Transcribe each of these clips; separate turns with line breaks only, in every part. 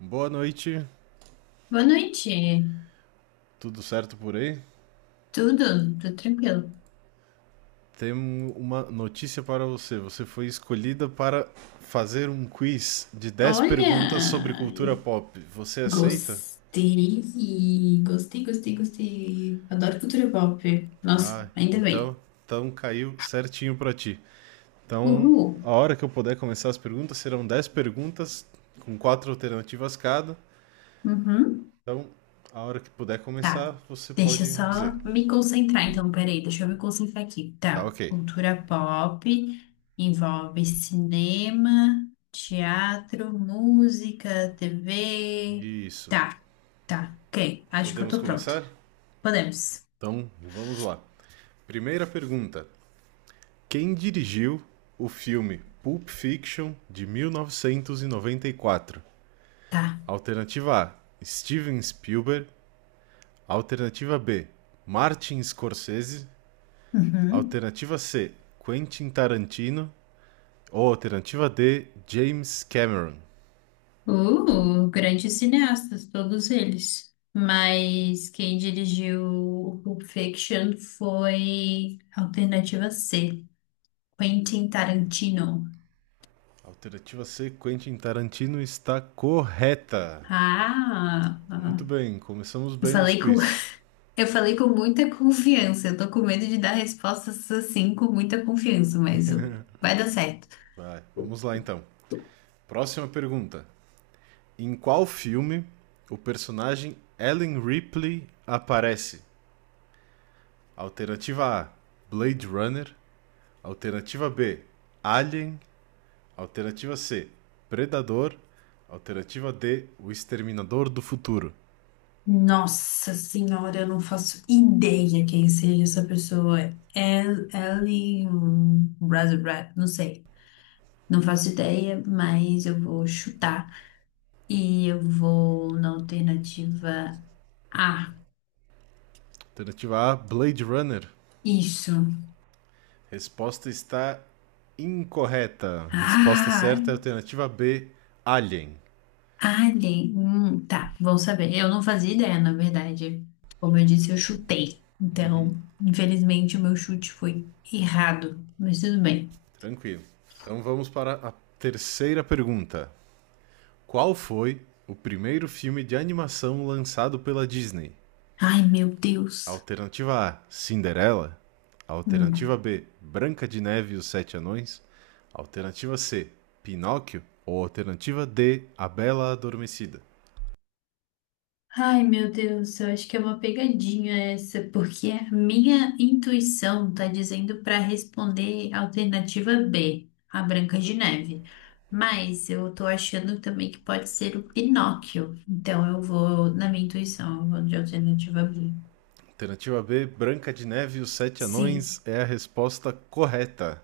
Boa noite,
Boa noite.
tudo certo por aí?
Tudo? Tudo tranquilo.
Temos uma notícia para você. Você foi escolhida para fazer um quiz de 10
Olha,
perguntas sobre cultura pop. Você aceita?
gostei, gostei, gostei, gostei. Adoro cultura pop. Nossa,
Ah,
ainda
então,
bem.
então caiu certinho para ti. Então,
Uhul.
a hora que eu puder começar as perguntas, serão 10 perguntas com quatro alternativas cada.
Uhum.
Então, a hora que puder começar,
Tá.
você
Deixa eu
pode
só
dizer.
me concentrar, então. Peraí, deixa eu me concentrar aqui.
Tá,
Tá.
ok.
Cultura pop envolve cinema, teatro, música, TV.
Isso.
Tá, tá. Ok. Acho que eu
Podemos
tô pronta.
começar?
Podemos.
Então, vamos lá. Primeira pergunta. Quem dirigiu o filme Pulp Fiction de 1994?
Tá.
Alternativa A: Steven Spielberg. Alternativa B: Martin Scorsese.
Uhum.
Alternativa C: Quentin Tarantino. Ou alternativa D: James Cameron.
Grandes cineastas, todos eles. Mas quem dirigiu Pulp Fiction foi Alternativa C, Quentin Tarantino.
Alternativa C: Quentin Tarantino está correta.
Ah,
Muito
ah.
bem, começamos
eu
bem nos
falei com,
quiz.
eu falei com muita confiança. Eu tô com medo de dar respostas assim com muita confiança, mas vai dar certo.
Vai, vamos lá então. Próxima pergunta. Em qual filme o personagem Ellen Ripley aparece? Alternativa A: Blade Runner. Alternativa B: Alien. Alternativa C: Predador. Alternativa D: O Exterminador do Futuro.
Nossa senhora, eu não faço ideia quem seja essa pessoa. É Ellen Brasilbrad, não sei. Não faço ideia, mas eu vou chutar. E eu vou na alternativa A.
Alternativa A: Blade Runner.
Isso.
Resposta está incorreta. Resposta
Ah,
certa é alternativa B: Alien.
alien. Tá, vão saber. Eu não fazia ideia, na verdade. Como eu disse, eu chutei. Então, infelizmente, o meu chute foi errado. Mas tudo bem.
Tranquilo. Então vamos para a terceira pergunta. Qual foi o primeiro filme de animação lançado pela Disney?
Ai, meu Deus.
Alternativa A: Cinderela. Alternativa
Hum.
B: Branca de Neve e os Sete Anões. Alternativa C: Pinóquio. Ou alternativa D: A Bela Adormecida.
Ai, meu Deus, eu acho que é uma pegadinha essa, porque a minha intuição tá dizendo para responder a alternativa B, a Branca de Neve. Mas eu tô achando também que pode ser o Pinóquio. Então eu vou na minha intuição, eu vou de alternativa B.
Alternativa B: Branca de Neve e os Sete
Sim.
Anões é a resposta correta.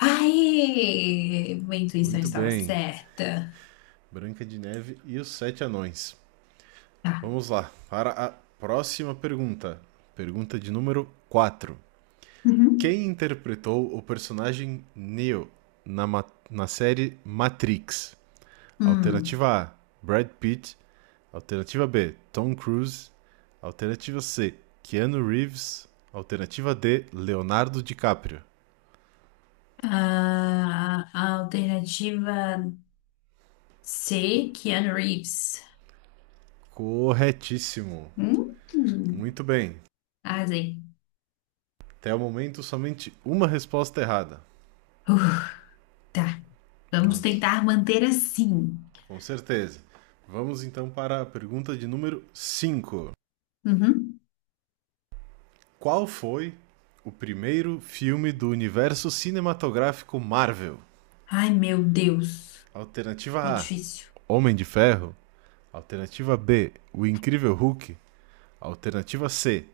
Ai, minha intuição
Muito
estava
bem.
certa.
Branca de Neve e os Sete Anões.
Tá.
Vamos lá para a próxima pergunta. Pergunta de número 4.
Uhum.
Quem interpretou o personagem Neo na, ma- na série Matrix?
Hum.
Alternativa A: Brad Pitt. Alternativa B: Tom Cruise. Alternativa C: Keanu Reeves. Alternativa D: Leonardo DiCaprio.
Ah, a alternativa C, Keanu Reeves.
Corretíssimo.
Hum.
Muito bem.
Arrasei.
Até o momento, somente uma resposta errada.
Uf, tá. Vamos
Mas,
tentar manter assim.
com certeza. Vamos então para a pergunta de número 5.
Uhum.
Qual foi o primeiro filme do universo cinematográfico Marvel?
Ai, meu Deus.
Alternativa
Ficou
A:
difícil.
Homem de Ferro. Alternativa B: O Incrível Hulk. Alternativa C: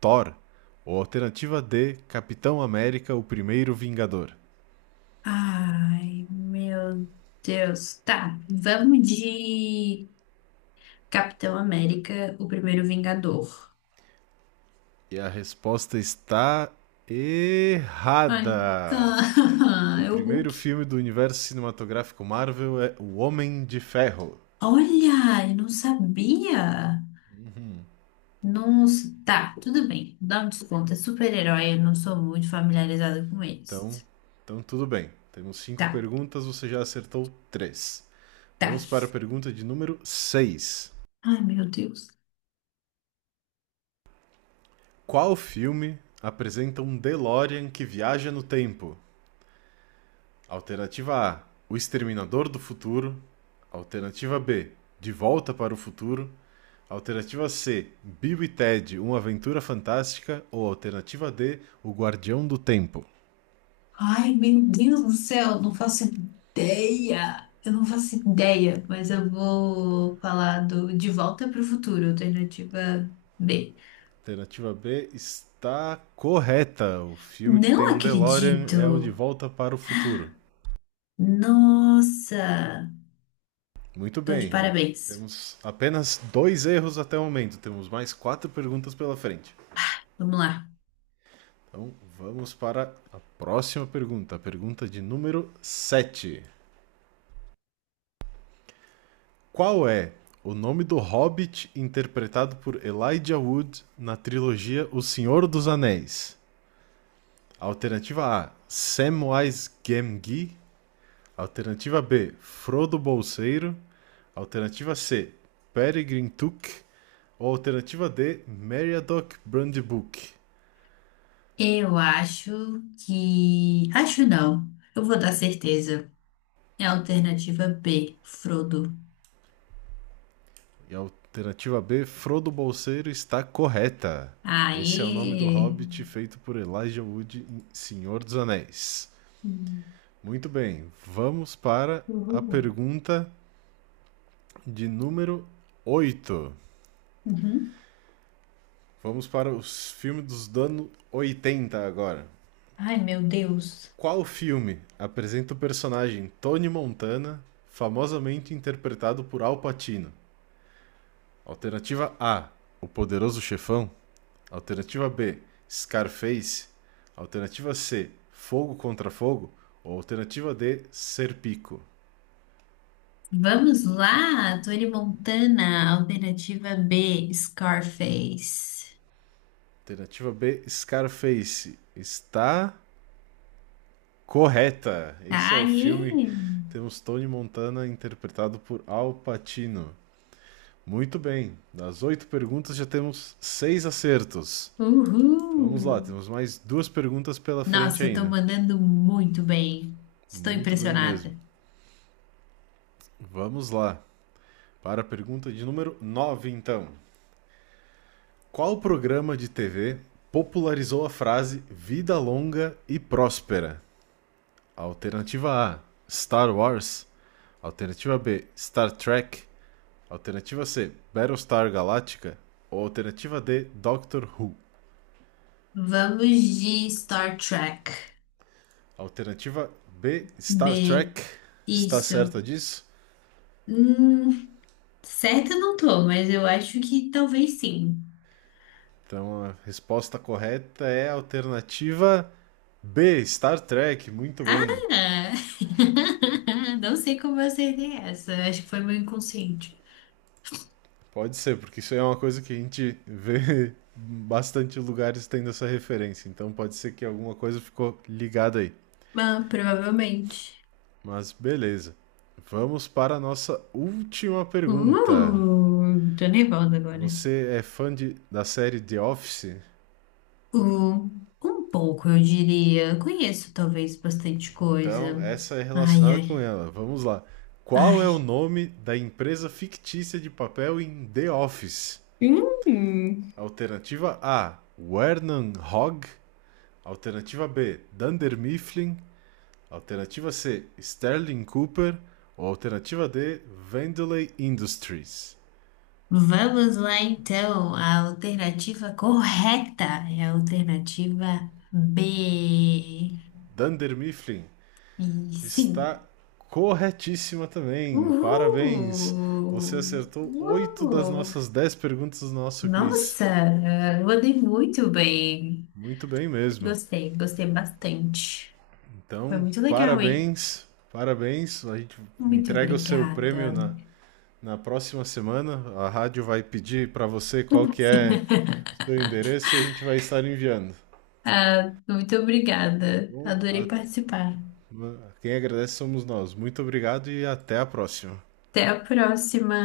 Thor. Ou alternativa D: Capitão América: O Primeiro Vingador.
Ai, meu Deus. Tá. Vamos de Capitão América, o primeiro Vingador.
E a resposta está
Ai.
errada.
Ah,
O
é o
primeiro
Hulk.
filme do universo cinematográfico Marvel é O Homem de Ferro.
Olha, eu não sabia. Nossa, tá, tudo bem. Dá um desconto. É super-herói, eu não sou muito familiarizada com
Então,
eles.
então tudo bem. Temos cinco
Tá,
perguntas, você já acertou três.
tá.
Vamos para a pergunta de número seis.
Ai, meu Deus.
Qual filme apresenta um DeLorean que viaja no tempo? Alternativa A: O Exterminador do Futuro. Alternativa B: De Volta para o Futuro. Alternativa C: Bill e Ted, Uma Aventura Fantástica. Ou alternativa D: O Guardião do Tempo.
Ai, meu Deus do céu, não faço ideia. Eu não faço ideia, mas eu vou falar do De Volta para o Futuro, alternativa B.
Alternativa B está correta. O filme que tem
Não
um DeLorean é o De
acredito.
Volta para o Futuro.
Nossa,
Muito
tô de
bem, ó.
parabéns.
Temos apenas dois erros até o momento. Temos mais quatro perguntas pela frente.
Vamos lá.
Então vamos para a próxima pergunta, a pergunta de número sete. Qual é o nome do hobbit interpretado por Elijah Wood na trilogia O Senhor dos Anéis? Alternativa A: Samwise Gamgee. Alternativa B, Frodo Bolseiro. Alternativa C, Peregrine Took. Ou alternativa D, Meriadoc Brandybuck.
Eu acho que. Acho não. Eu vou dar certeza. É a alternativa B, Frodo.
E a alternativa B, Frodo Bolseiro, está correta. Esse é o nome do
Aê!
hobbit feito por Elijah Wood em Senhor dos Anéis. Muito bem, vamos para a
Uhul.
pergunta de número 8.
Uhum.
Vamos para os filmes dos anos 80 agora.
Ai, meu Deus.
Qual filme apresenta o personagem Tony Montana, famosamente interpretado por Al Pacino? Alternativa A: O Poderoso Chefão. Alternativa B: Scarface. Alternativa C: Fogo contra Fogo. Ou alternativa D: Serpico.
Vamos lá, Tony Montana, alternativa B, Scarface.
Alternativa B: Scarface. Está correta. Esse é o
Aê!
filme. Temos Tony Montana interpretado por Al Pacino. Muito bem. Das oito perguntas já temos seis acertos.
Uhul!
Vamos lá, temos mais duas perguntas pela frente
Nossa, eu tô
ainda.
mandando muito bem. Estou
Muito bem mesmo.
impressionada.
Vamos lá. Para a pergunta de número 9 então. Qual programa de TV popularizou a frase vida longa e próspera? Alternativa A: Star Wars. Alternativa B: Star Trek. Alternativa C: Battlestar Galactica. Ou alternativa D: Doctor Who.
Vamos de Star Trek.
Alternativa B, Star
B,
Trek. Está
isso.
certa disso?
Hum, certa eu não tô, mas eu acho que talvez sim.
Então a resposta correta é a alternativa B, Star Trek. Muito
Ah!
bem.
Não sei como eu acertei essa. Acho que foi meu inconsciente.
Pode ser, porque isso é uma coisa que a gente vê bastante lugares tendo essa referência. Então pode ser que alguma coisa ficou ligada aí.
Ah, provavelmente.
Mas beleza. Vamos para a nossa última pergunta.
Tô nervosa agora.
Você é fã de, da série The Office?
Uh, um pouco, eu diria. Conheço talvez bastante
Então,
coisa.
essa é
Ai,
relacionada com
ai,
ela. Vamos lá. Qual é o
ai.
nome da empresa fictícia de papel em The Office?
Hum,
Alternativa A: Wernan Hogg. Alternativa B: Dunder Mifflin. Alternativa C: Sterling Cooper. Ou alternativa D: Vandalay Industries.
vamos lá então. A alternativa correta é a alternativa B.
Dunder Mifflin
E sim.
está corretíssima também. Parabéns! Você
Uhul!
acertou 8 das
Uhul!
nossas 10 perguntas do nosso quiz.
Nossa, eu andei muito bem.
Muito bem mesmo.
Gostei, gostei bastante. Foi
Então,
muito legal, hein?
parabéns, parabéns. A gente
Muito
entrega o seu prêmio
obrigada.
na próxima semana. A rádio vai pedir para você qual que é o seu endereço e a gente vai estar enviando.
Muito obrigada.
Bom,
Adorei participar.
quem agradece somos nós. Muito obrigado e até a próxima.
Até a próxima.